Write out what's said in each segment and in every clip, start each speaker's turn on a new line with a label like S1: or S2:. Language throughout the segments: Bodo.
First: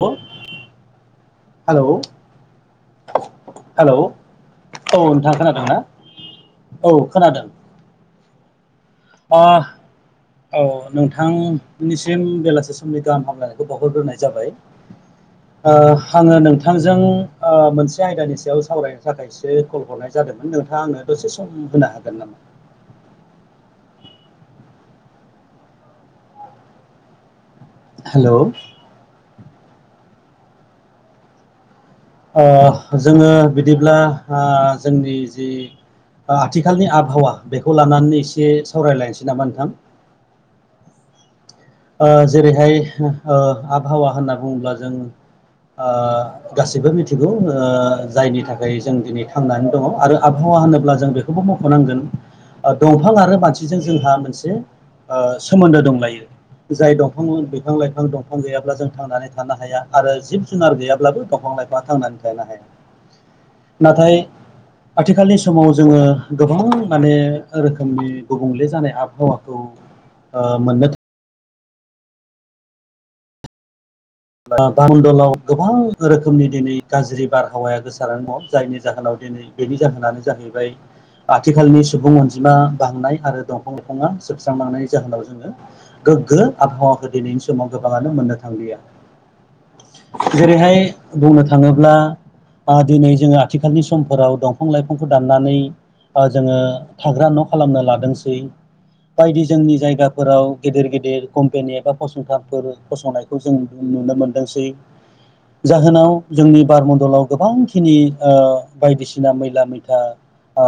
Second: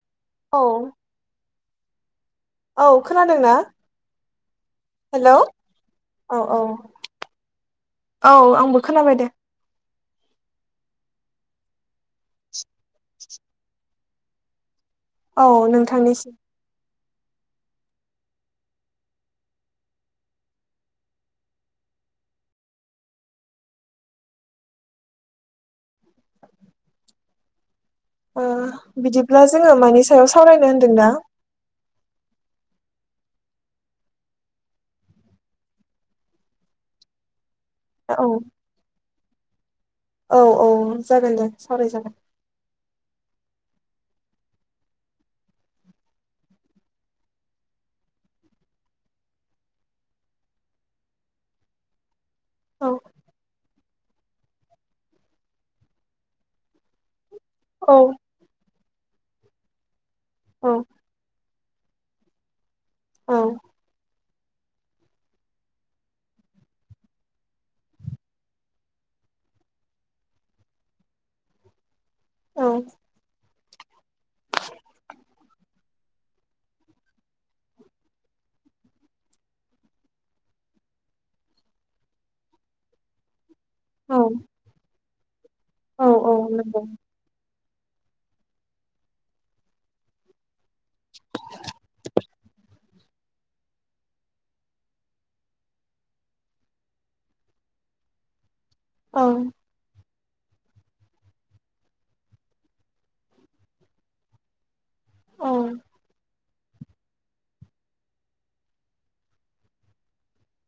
S1: औ [unintelligible]
S2: औ
S1: हालौ
S2: औ खोनादों ना?
S1: औ नोंथाङा खोनादों ना औ खोनादों।
S2: औ आंबो खोनाबाय दे
S1: औ नोंथांनिसिम बेलासि समनि गाहानाम हामलायनायखौ बावहरग्रोनाय जाबाय
S2: औ नोंथांनिसिम
S1: आङो नोंथांजों मोनसे आयदानि सायाव सावरायनो थाखायसो कल हरनाय जादोंमोन। नोंथाङा आंनो दसे सम होनो हागोन नामा? [unintelligible] हेल'
S2: अब्ला जोङो मानि सायाव सावरायनो होनदों दा
S1: ओ जोङो बिदिब्ला ओ जोंनि जि ओ आथिखालनि आबहावा बेखौ
S2: औ
S1: लानानै एसे सावरायलायनोसै नामा नोंथां
S2: औ औ जागोन दे
S1: ओ
S2: सावरायजागोन
S1: जेरैहाय ओ आबहावा होनना बुङोब्ला जों ओ गासिबो मिथिगौ ओ जायनि थाखाय जों दिनै थांनानै दङ आरो आब हावा होनोब्ला जों बेखौबो मख'नांगोन
S2: औ
S1: दंफां आरो मानसिजों जोंहा मोनसे ओ सोमोन्दो दंलायो जाय दं फां बिफां
S2: औ
S1: लाइफां दंफां गैयाब्ला जों थांनानै थानो हाया आरो जिब
S2: औ
S1: जुनार गैयाब्लाबो दंफां लाइ फां थांनानै थानो हाया।
S2: औ
S1: नाथाय आथिखालनि समाव जोङो गोबां माने रोखोमनि गुबुंले जानाय आबहावाखौ ओ मोननो
S2: औ
S1: ओ बारमणडलाव गोबां रोखोमनि दिनै गाज्रि बारहावाया गोसारनानै दङ जायनि जाहोनाव दिनै बेनि जाहोनानो जाहैबाय आथिखालनि सुबुं अनजिमा बांनाय आरो दं फां लाइफाङा
S2: औ
S1: जोबस्रांलांनायनि जाहोनाव जोङो
S2: औ औ
S1: गोग्गो
S2: नंगौ
S1: आबहावाखौ दिनैनि समाव गोबाङानो मोननो थांलिया। जेरैहाय बुंनो थाङोब्ला ओ दिनै जोङो आथिखालनि समफोराव दंफां लाइफांखौ दाननानै बा जोङो थाग्रा न' खालामनो लादोंसै
S2: औ औ
S1: बायदि जोंनि जायगा फोराव गिदिर गिदिर कम्पेनि एबा फसंथानफोर फसंनायखौ जों नुनो मोनदोंसै जाहोनाव जोंनि बारमण्डलाव गोबांखिनि ओ बायदिसिना मैला मैथा ओ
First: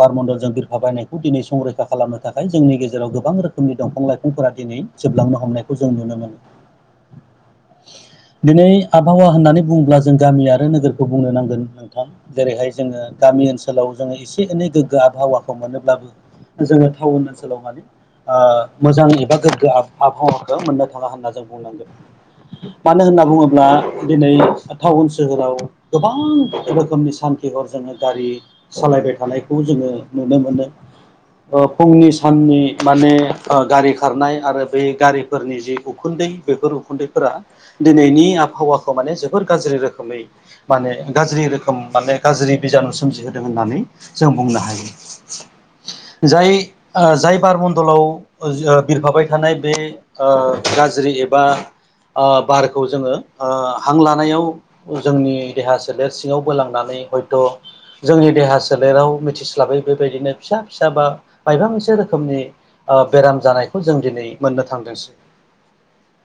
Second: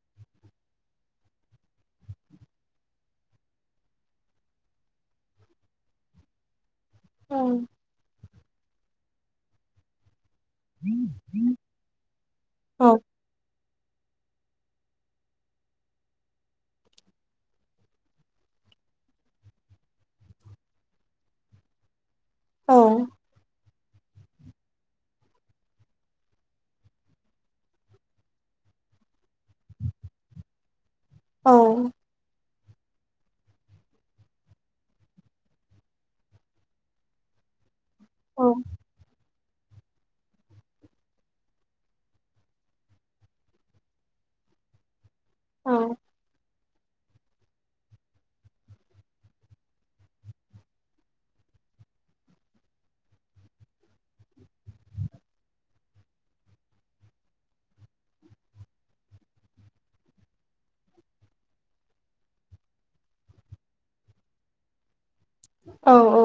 S1: बारमण्डलजों बिरफा बायनायखौ दिनै संरैखा खालामनो थाखाय जोंनि गेजेराव गोबां रोखोमनि दंफां लाइ फांफोरा दिनै जोबलांनो हमनायखौ जों नुनो मोनो।
S2: औ
S1: दिनै आबहावा होननानै बुङोब्ला जों गामि आरो नोगोरखौ बुंनो नांगोन नोंथां जेरैहाय
S2: औ
S1: जोङो गामि ओन सोलाव जोङो एसे एनै गोग्गो आबहावाखौ मोनोब्लाबो जोङो टाउन ओनसोलाव माने ओ मोजां एबा गोग्गो आबहावाखो मोननो थाङा होनना जों बुंनांगोन। मानो होनना बुङोब्ला दिनै टाउन सोहोराव गोबां रोखोमनि सानखि हर जोङो गारि सा लायबाय थानायखौ जोङो नुनो मोनो।
S2: औ
S1: ओ फुंनि साननि माने ओ गारि खारनाय आरो बे गारिफोरनि जि उखुन्दै बेफोर खुन्दैफोरा दिनैनि आबहावाखौ माने जोब बोर गाज्रि रोखोमै माने गाज्रि रोखोम माने गाज्रि बिजानु सोमजिहोदों होननानै जों बुंनो हायो।
S2: औ
S1: जाय ओ जाय बारमन्दलाव बिरफाबाय थानाय बे ओ गाज्रि एबा ओ बारखौ जोङो ओ हां लानायाव जोंनि देहा सोलेर सिङाव बोलांना माने हयथ' जोंनि देहा सोलेराव मिथिस्लाबै बेबायदिनो फिसा फिसा बा मायबा मोन मोनसे रोखोमनि ओ बेराम जानायखौ जों दिनै मोननो थांदोंसै
S2: औ औ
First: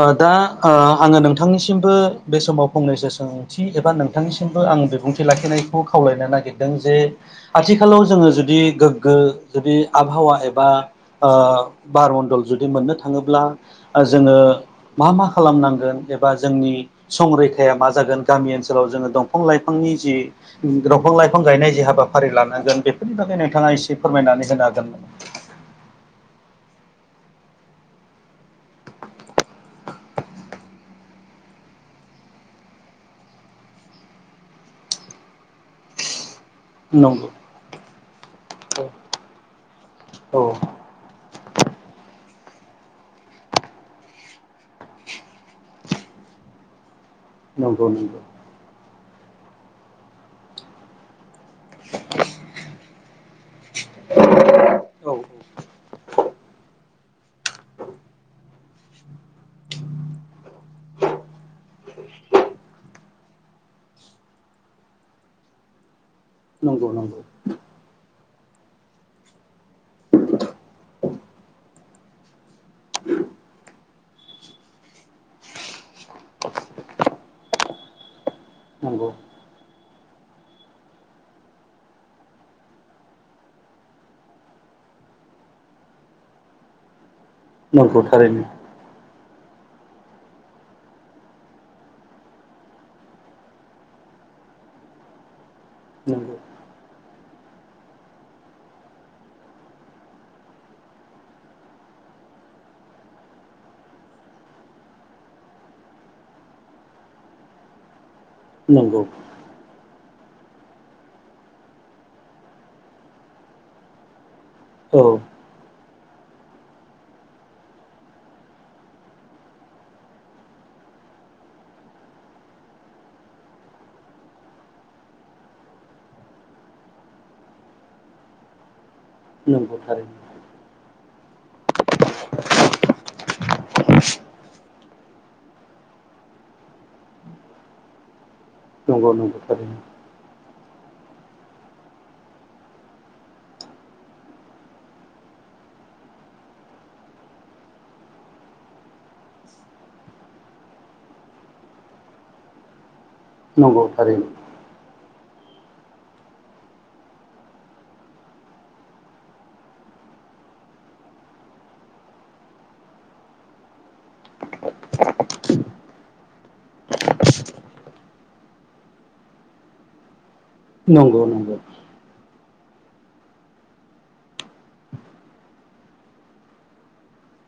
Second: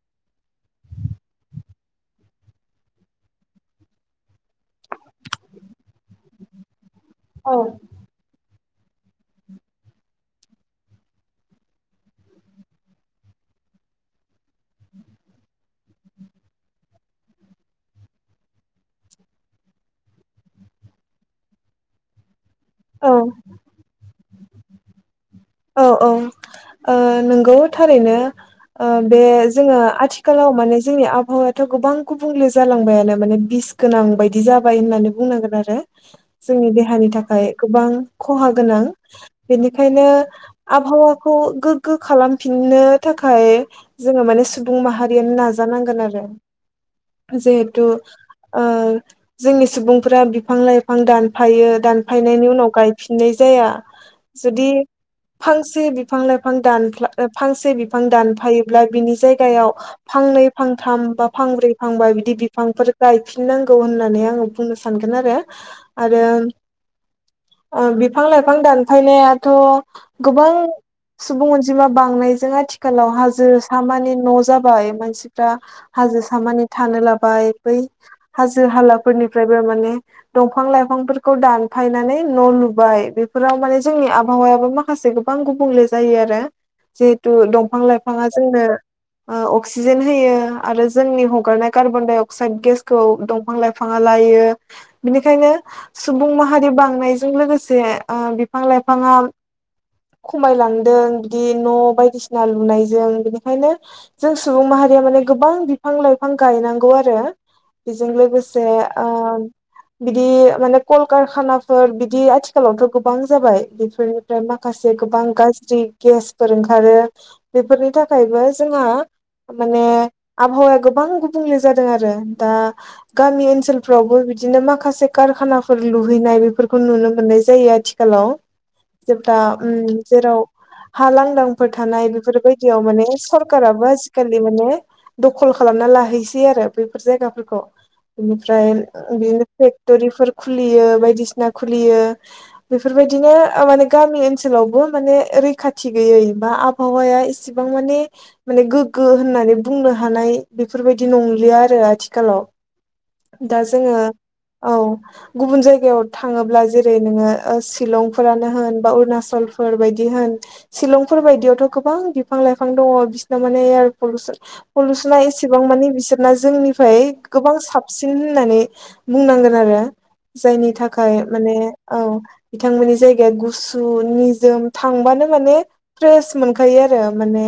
S1: ओ दा ओ आङो नोंथांनिसिमबो बे समाव फंनैसो सोंथि एबा नोंथांनि बो आं बिबुंथि लाखिनायखौ खावलायनो नागिरदों जे आथिखालाव जोङो जुदि गोग्गो जुदि आबहावा एबा ओ बारमण्डल जुदि मोननो थाङोब्ला ओ जोङो मा मा खालामनांगोन एबा जोंनि संरैखाया मा जागोन गामि ओनसोलाव जोङो दंफां लाइफांनि नि जि दंफां लाइफां गायनाय जि हाबाफारि लानो जों
S2: औ
S1: बेफोरनि बागै नोंथाङा एसे फोरमायनानै होनो हागोन
S2: औ औ ओ नंगौ थारैनो ओ बे जोङो आथिखालाव माने जोंनि आबहावायाथ' गोबां गुबुंले जालांबायानो माने बिस गोनां बायदि जाबाय होननानै बुंनांगोन आरो जोंनि देहानि
S1: हागोन नामा?
S2: थाखाय गोबां खहा गोनां बेनिखायनो
S1: नंगौ औ
S2: आबहावाखौ गोग्गो खालामफिननो थाखाय जोङो माने सुबुं माहारियानो नाजानांगोन आरो
S1: [inaudible]
S2: जिहेथु
S1: नंगौ
S2: ओ जोंनि सुबुंफ्रा बिफां लाइफां दानो दानफायो दानफायनायनि उनाव गायफिननाय जाया जुदि
S1: औ
S2: फांसे बिफां लाइफां दानफ्ला फांसे बिफां दानफायोब्ला बिनि जायगा याव फांनै फांथाम बा फांब्रै फांबा बिदि बिफांफोर गायफिननांगौ होननानै आङो बुंनो सानगोन आरो आरो
S1: नंगौ नंगौ
S2: ओ बि फां लाइफां दानफायनायाथ' गोबां सुबुं अनजिमा बांनायजों आथिखालाव हाजो सामानि न' जाबाय मानसिफ्रा हाजो सामानि थानो लाबाय बै हाजो
S1: नंगौ
S2: हालाफोरनिफ्रायबो माने दंफां लाइफांफोरखौ दानफायनानै न' लुबाय बेफोराव माने जोंनि आबहावायाबो मा खासे गोबां गुबुंले जायो आरो जिहेथु दंफां
S1: नंगौ
S2: लाइफाङा
S1: थारैनो
S2: जोंनो ओ अक्सिजेन होयो आरो जोंनि हगारनाय कार्बन दडाइ अक्साइद गेसखौ दंफां लाइफाङा ला यो बिनिखायनो सुबुं
S1: नंगौ
S2: माहारि बांनायजों लोगोसे ओ बिफां लाइफाङा
S1: [unintelligible]
S2: खमायलांदों बिदि न' बायदिसिना लुनायजों बिनिखायनो जों सुबुं माहारिया माने गोबां बिफां लाइफां गायनांगौ आरो
S1: [unintelligible]
S2: जों लोगोसे
S1: नंगौ
S2: ओ बिदि माने कलकारखानाफोर बिदि आथिखालावथ' गोबां जाबाय बेफोर [unintelligible] मााखसे
S1: औ
S2: गोबां गाज्रि गेसफोर ओंखारो बेफोरनि थाखायबो जोंहा माने आबहावाया गोबां गुबुंले जादों आरो दा गामि ओनसोलफ्रावबो बिदिनो माखासे कारखानाफोर लुहैनाय बेफोरखौ नुनो मोननाय जायो आथिखालाव
S1: [unintelligible]
S2: जेब्ला उम
S1: नंगौ थारैनो
S2: जेराव हा लांदांफोर थानाय बेफोरबायदियाव माने सरखाराबो आजिखालि माने दखल खालामनानै लाहैसै आरो बैफोर जायगाफोरखौ बिनिफ्राय
S1: नंगौ नंगौ
S2: बिदिनो
S1: थारैनो
S2: फेक्टरि खुलियो बायदिसिना खुलियो बेफोरबायदिनो माने गामि ओनसोलावबो माने रैखाथि गैयै बा आबहावाया इसेबां माने माने गोगो होननानै बुंनो हानाय बेफोरबायदि नंलिया आरो आथिखालाव दा
S1: नंगौ
S2: जोङो
S1: थारैनो
S2: औ गुबुन जायगायाव थाङोब्ला जेरै नोङो शिलंफोरानो होन बा अरुणाचलफोर बायदि होन शिलंफोर बायदियावथ' गोबां बिफां लाइफां दङ बिसिनाव माने पलुसन पलुसना एसेबां माने बिसोरना जोंनिफ्राय गोबां साबसिन होननानै बुंनांगोन आरो जायनि
S1: नंगौ
S2: थाखाय माने
S1: नंगौ
S2: औ बिथांमोननि जायगाया गुस निजोम थांबानो माने फ्रेस मोनखायो आरो माने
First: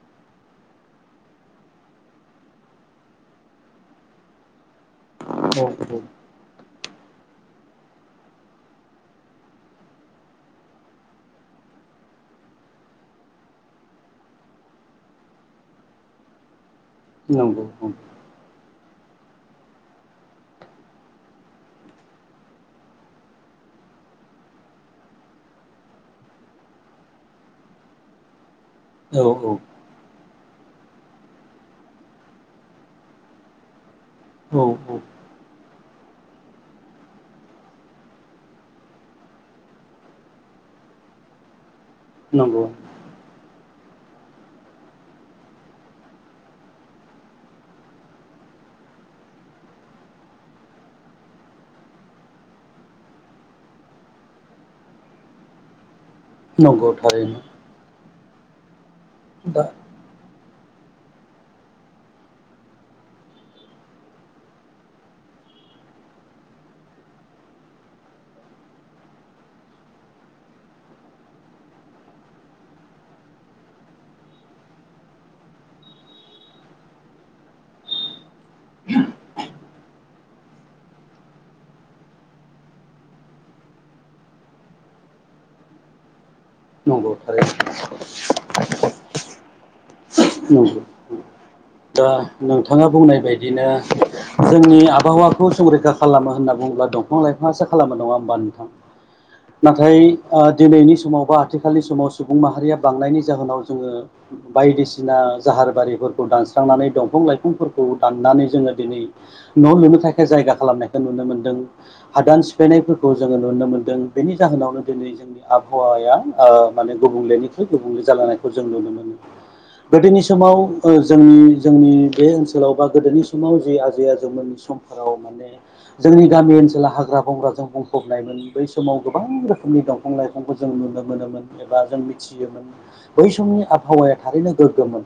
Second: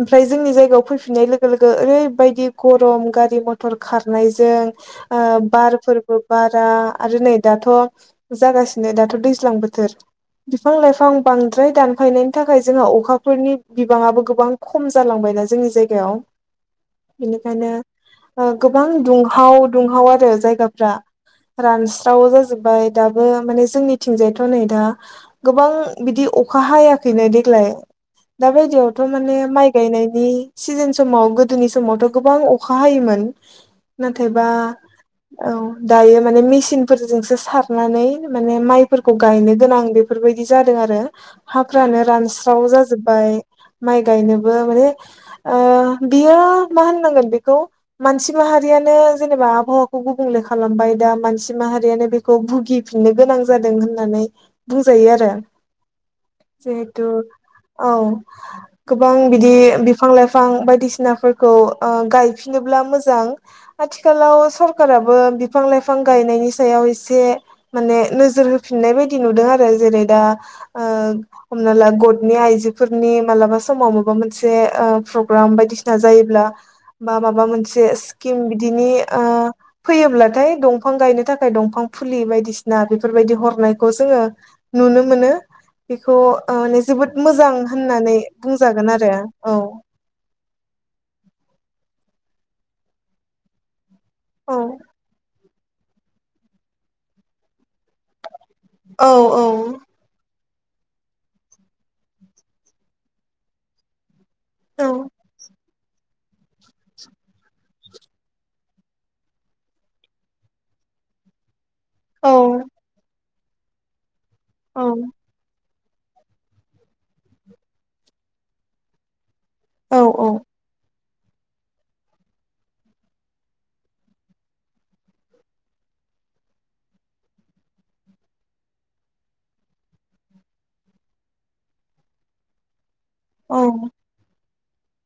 S2: ओमफ्राय जोंनि जायगायाव फैफिननाय लोगो लोगो ओरैबायदि गरम गारि मथर खारनायजों ओ
S1: औ
S2: बारफोरबो बारा आरो नै दाथ' जागासिनो दाथ' दैज्लां बो थोर बिफां लाइफां बांद्राय दानफायनायनि थाखाय जोंहा अखाफोरनि बिबाङाबो गोबां खम जालांबाय जोंनि जायगायाव
S1: नंगौ
S2: बेनिखायनो ओ गोबां दुंहाव दुंहाव आरो जायगाफ्रा रानस्राव जाजोबबाय दाबो माने जोंनिथिंजायथ' नै दा गोबां बिदि अखा हायाखैनो देग्लाय दा बायदियावथ'
S1: औ
S2: माने माइ गायनायनि सिजोन समाव गोदोनि समावथ' गोबां अखा हायोमोन नाथायबा
S1: औ औ
S2: औ दायो माने मेसिन फोरजोंसो सारनानै माने माइफोर खौ गायनो गोनां बेफोरबायदि जादों आरो हाफ्रानो
S1: नंगौ
S2: रानस्राव जाजोबबाय माइ गायनोबो माने ओ बियो मा होननांगोन बेखौ मानसि माहारिया जेनेबा आबहावाखौ गुबुंले खालामबाय दा मानसि माहारियानो बेखौ भुगिफिननो गोनां जादों होननानै बुंजायो आरो
S1: नंगौ
S2: जिहेथु
S1: थारैनो
S2: औ गोबां बिदि
S1: दा
S2: बिफां लाइफां बिफां बायदिसिनाफोरखौ ओ गायफिनोब्ला मोजां आथिखालाव सरकाबो बिफां लाइफां गायनायनि सायाव एसे माने नोजोर हो फिननाय बायदि नुदों आरो जेरै दा ओ हमना ला गटनि आइजोफोरनि मालाबा समाव माबा मोनसे प्रग्राम बायदिसिना जायोब्ला बा माबा मोनसे स्किम बिदिनि ओ फैयोब्लाथाय दंफां गायनो थाखाय दंफां फुलि बायदिसिना बेफोरबायदि हरनायखौ जोङो नुनो मोनो बेखौ औ माने
S1: नंगौ
S2: जोबोद
S1: थारैनो
S2: मोजां होननानै बुंजागोन आरो औ
S1: औ दा नोंथाङा बुंनाय बायदिनो
S2: औ
S1: जोंनि आबहावा खौ संरैखा खालाम होनना बुङोला दंफां लाइफांआसो खालामा नङा होनबा नोंथां
S2: औ औ
S1: नाथाय दिनैनि समाव बा आथिखालनि समाव सुबुं माहारिया बांनायनि जाहोनाव जोङो
S2: औ
S1: बायदिसिना जाहार बारिफोरखौ दानस्रांनानै दंफां लाइफांफोरखौ दाननानै जोङो दिनै न लुनो थाखाय जायगा खालामनायखौ नुनो मोनो मोन
S2: औ
S1: हादान सिफायनायफोरखौ जोङो नुनो मोनदों बेनि जाहोनावनो दिनै
S2: औ
S1: जोंनि आब आबहावाया आ माने गुबुंलेनिख्रुइ गुबुंले जालांनायखौ जों नुनो मोनो
S2: औ
S1: गोदोनि समाव जोंनि जोंनि बे ओनसोलाव बा गोदोनि समाव जि आजै आजौमोननि समफोराव माने जों जोंनि गामि ओनसोलाव हाग्रा बंग्राजों बुंफबनायमोन बै समाव गोबां रोखोमनि दंफां लाइफांखौ जों नुनो मोनोमोन एबा जों मिथियोमोन बै
S2: औ
S1: समनि आबहावाया थारैनो गोग्गोममोन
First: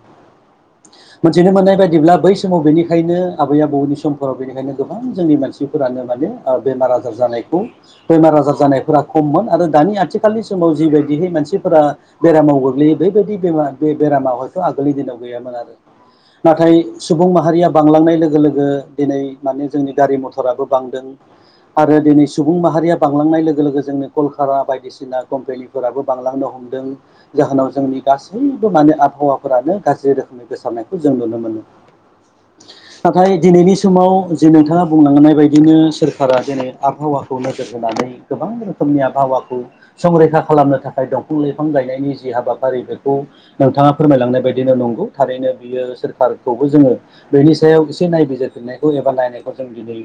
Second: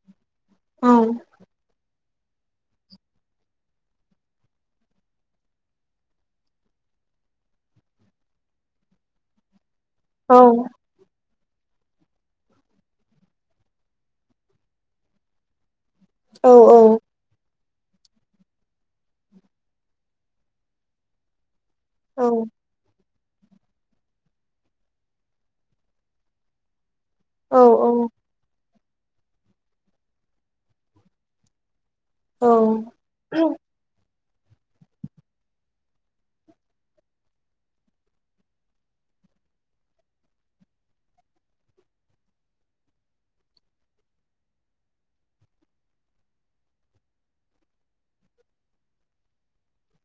S2: औ
S1: मिथिनो मोननाय बायदिब्ला बै समाव बेनिखायनो आबै आबौनि समफोराव बेनिखायनो गोबां जोंनि मानसिफोरानो माने बेमार आजार जायो बेमार आजार जानायफोरा खममोन आरो दानि
S2: औ
S1: आथिखालनि समाव जिबायदि मानसिफोरा बेरामाव गोग्लैयो बेबायदि बे बे बेरामाव हायथ आगोलनि दिनाव गैयामोन आरो
S2: औ औ
S1: नाथाय सुबुं माहारिया बांलांनाय लोगो लोगो दिनै माने जोंनि गारि मथराबो बांदों आरो दिनै सुबुं माहारिया बांलांनाय लोगो लोगो लोगो जोंनो कलकारा बायदिसिना कम्पेनिफोराबो बांलांनो हमदों
S2: औ
S1: जाहोनाव जोंनि गासैबो माने आबहावाफोरानो गाज्रि रोखोमनि गोसारनायखौ जों नुनो मोनो नाथाय दिनैनि समाव जे नोंथाङा बुंलांनाय बायदिनो सोरखारा दिनै आबहावाखौ नोजोर होनानै गोबां रोखोमनि आबहावाखौ संरैखा खालामनो थाखाय दंफां लाइफां गायनायनि जि हाबाफारि बेखौ नोंथाङा फोरमायलांनाय बायदिनो नंगौ थारैनो बियो सोरखारखौबो जोङो बेनि सायाव एसे नाय बिजिरफिननायखौ एबा नायखौ जों दिनै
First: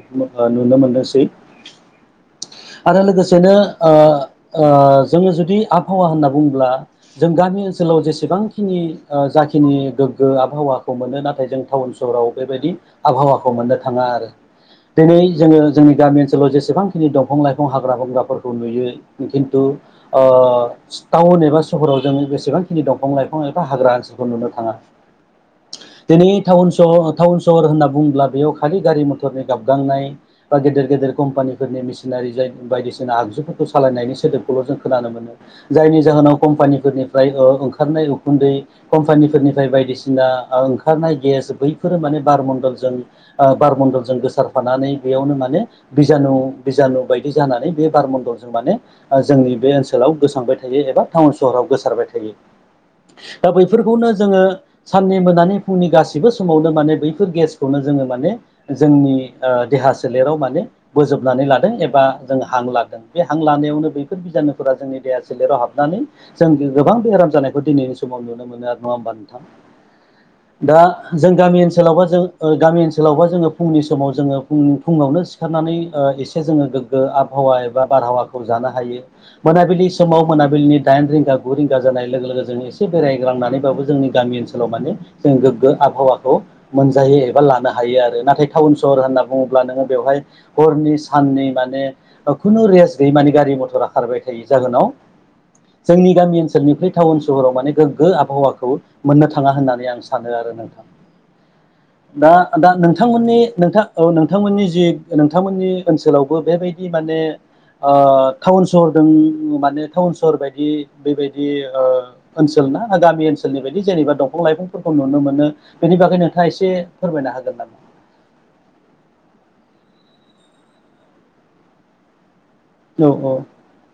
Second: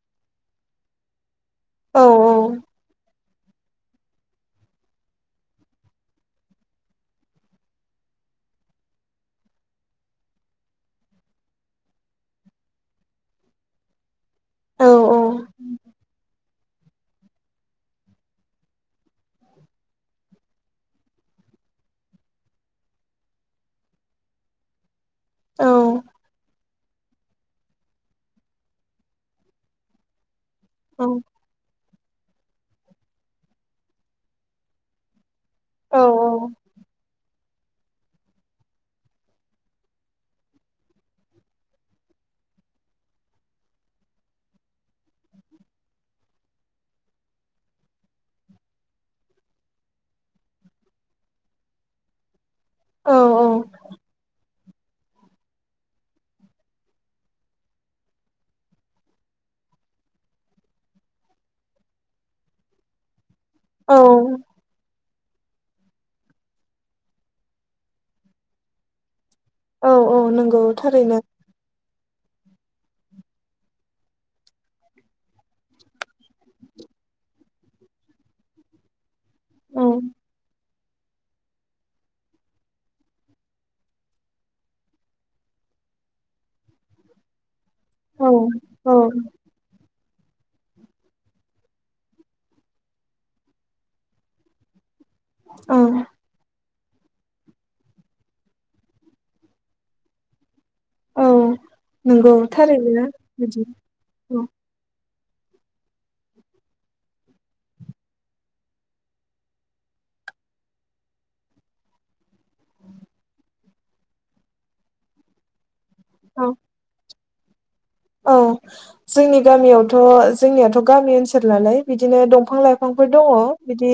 S1: नुनो मोनदोंसै
S2: औ औ
S1: आरो लोगोसेनो ओ ओ जोङो जुदि आबहावा होनना बुङोब्ला जों गामि ओनसोलाव लाव जेसेबांखिनि जाखिनि गोग्गो आबहावाखौ मोनो नाथाय जों टाउन सहराव बेबायदि आबहावाखौ मोननो थाङा आरो दिनै जोङो जोंनि गामि ओनसोलाव जेसेबांखिनि दंफां लाइफां हाग्रा बंग्राफोरखौ नुयो खिन्थु ओ टाउन एबा सहराव जों बेसेबां दंफां लाइफां एबा हाग्रा ओनसोलखौ नुनो थाङा दि टाउन सहर होनना बुङोब्ला बेयाव खालि गारि मटरनि गाबगांनाय बा गेदेर गेदेर कम्पानिफोरनि मिसिनारि जाय बायदिसिना आगजुफोरखौ सालायनायनि सोदोबखौल जों खोनानो मोनो जायनि जाहोनाव कम्पानिफोरनिफ्राय ओंखारनाय उखुन्दै कम्पानिफोरनिफ्राय बायदिसिना ओंखारनाय गेस बैफोरो माने बारमन बारमनडलजों गोसारफानानै बेयावनो माने बिजानु बिजानु बाय जानानै बे बारमन्दलजों माने जोंनि बे ओनसोलाव गोसांबाय थायो एबा टाउन सहराव गोसारबाय थायो
S2: औ
S1: बैफोरखौनो जोङो साननै मोनानि फुंनि गासिबो समावनो माने बैफोर गेसखौनो जोङो माने जोंनि दे हा सोलेराव माने बोजोबनानै लादों एबा जों हां लादों बे हां लानायावनो
S2: औ
S1: बैफोर बिजानुफोरा जोंनि देहा सोलेराव हाबनानै जों गोबां बेहराम जानायखौ दिनैनि समाव नुनो मोनो आरो नङा होमबा नों थां
S2: औ नंगौ
S1: दा
S2: थारैनो
S1: जों गामि ओनसोलावबा जों गामि ओनसोलावबा जोङो फुंनि समाव जोङो फुङावनो सिखारनानै एसे जोङो गोग्गो आबहावा एबा बारहावाखौ जानो हायो
S2: औ
S1: मोनाबिलि समाव मोनाबिलिनि दाइन रिंगा गु रिंगा जानाय लोगो लोगो जों एसे बेरायग्लांनानैबाबो जोंनि गामि ओनसोलाव माने जों गोग्गो आबहावाखौ मोनजायो एबा लानो हायो आरो
S2: औ
S1: नाथाय टाउनाव सहर होनना
S2: औ
S1: बुङोब्ला नोङो बेवहाय हरनि साननि माने खुनु रेस गैयै माने गारि मटरा खारबाय थायो जाहोनाव जोंनि गामि ओनसोलनिफ्राय टाउन सहरावाने गोग्गो आबहावाखौ मोननो थाङा होननानै आं सानो आरो नोंथां
S2: औ
S1: दा
S2: नंगौ
S1: दा
S2: थारैनो
S1: नोंथांमोननि
S2: बिदि
S1: नोंथां औ नोंथांमोननि जि नोंथांमोननि ओनसोलावबो बेबायदि माने ओ टाउन सहरजों माने टाउन सहर बायदि बेबायदि ओनसोलाव गामि ओनसोलनि बायदि जेनेबा दंफां लाइफांफोरखौ नुनो मोनो। बेनि बागै नोंथाङा
S2: औ
S1: एसे फोरमायनो हागोन नामा?
S2: औ जोंनि गामियावथ' जोंनियाथ' गामि ओनसोल नालाय बिदिनो दं फां लाइफांफोर
S1: औ
S2: दङ बिदि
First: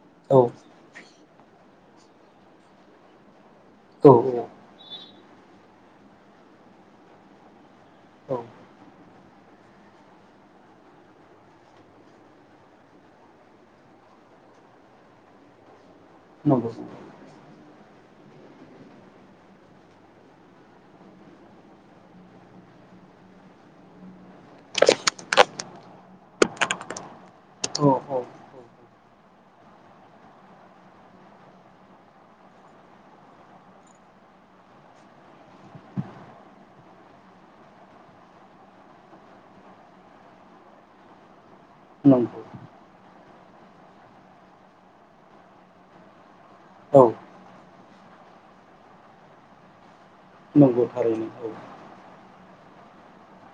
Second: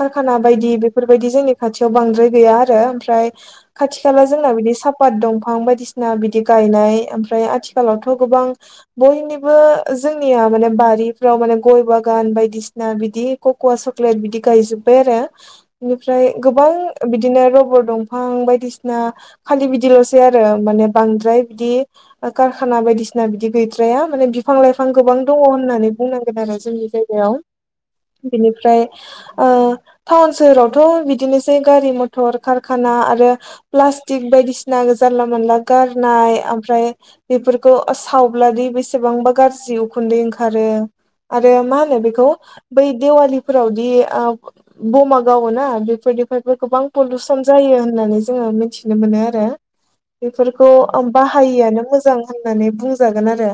S2: कारखाना
S1: औ
S2: बायदि बेफोरबायदि जोंनि खाथियाव बांद्राय गैया आरो ओमफ्राय खाथि खाला
S1: औ
S2: जोंना बिदि साफ पात दंफां बायदिसिना बिदि गायनाय ओमफ्राय आथिखालावथ'
S1: औ
S2: गोबां बयनिबो जोंनिया माने बारिफ्राव माने गय बागान बायदिसिना बिदि कक'वा स क्लेट बिदि गायजोब्बाय आरो बेनिफ्राय
S1: नंगौ
S2: गोबां बिदिनो रबट दंफां बायदिसिना खालि बिदिल'सै आरो माने बांद्राय बिदि काराना बायदिसि ना बिदि गैद्राया माने बिफां लाइफां गोबां दङ होननानै बुंनांगोन आरो जोंनि जायगायाव
S1: औ औ
S2: बिनिफ्राय ओ टाउन सोहोरावथ' बिदिनोसै गारि मथर कारखाना आरो प्लास्टिक बायदिसिना जानला मोनला गारनाय ओमफ्राय बेफोरखौ सावब्लादि बेसेबांबा गाज्रि उखुन्दै ओंखारो आरो मा होनो बेखौ
S1: नंगौ
S2: बै देवालिफोरावदि बमा गावो ना बेफोरदि बेफोरबो गोबां
S1: औ
S2: पलिुसन जायो होननानै जोङो मिथिनो मोनो आरो बेफोरखौ
S1: नंगौ थारैनो औ
S2: बाहायैआनो मोजां होननानै बुंजागोन आरो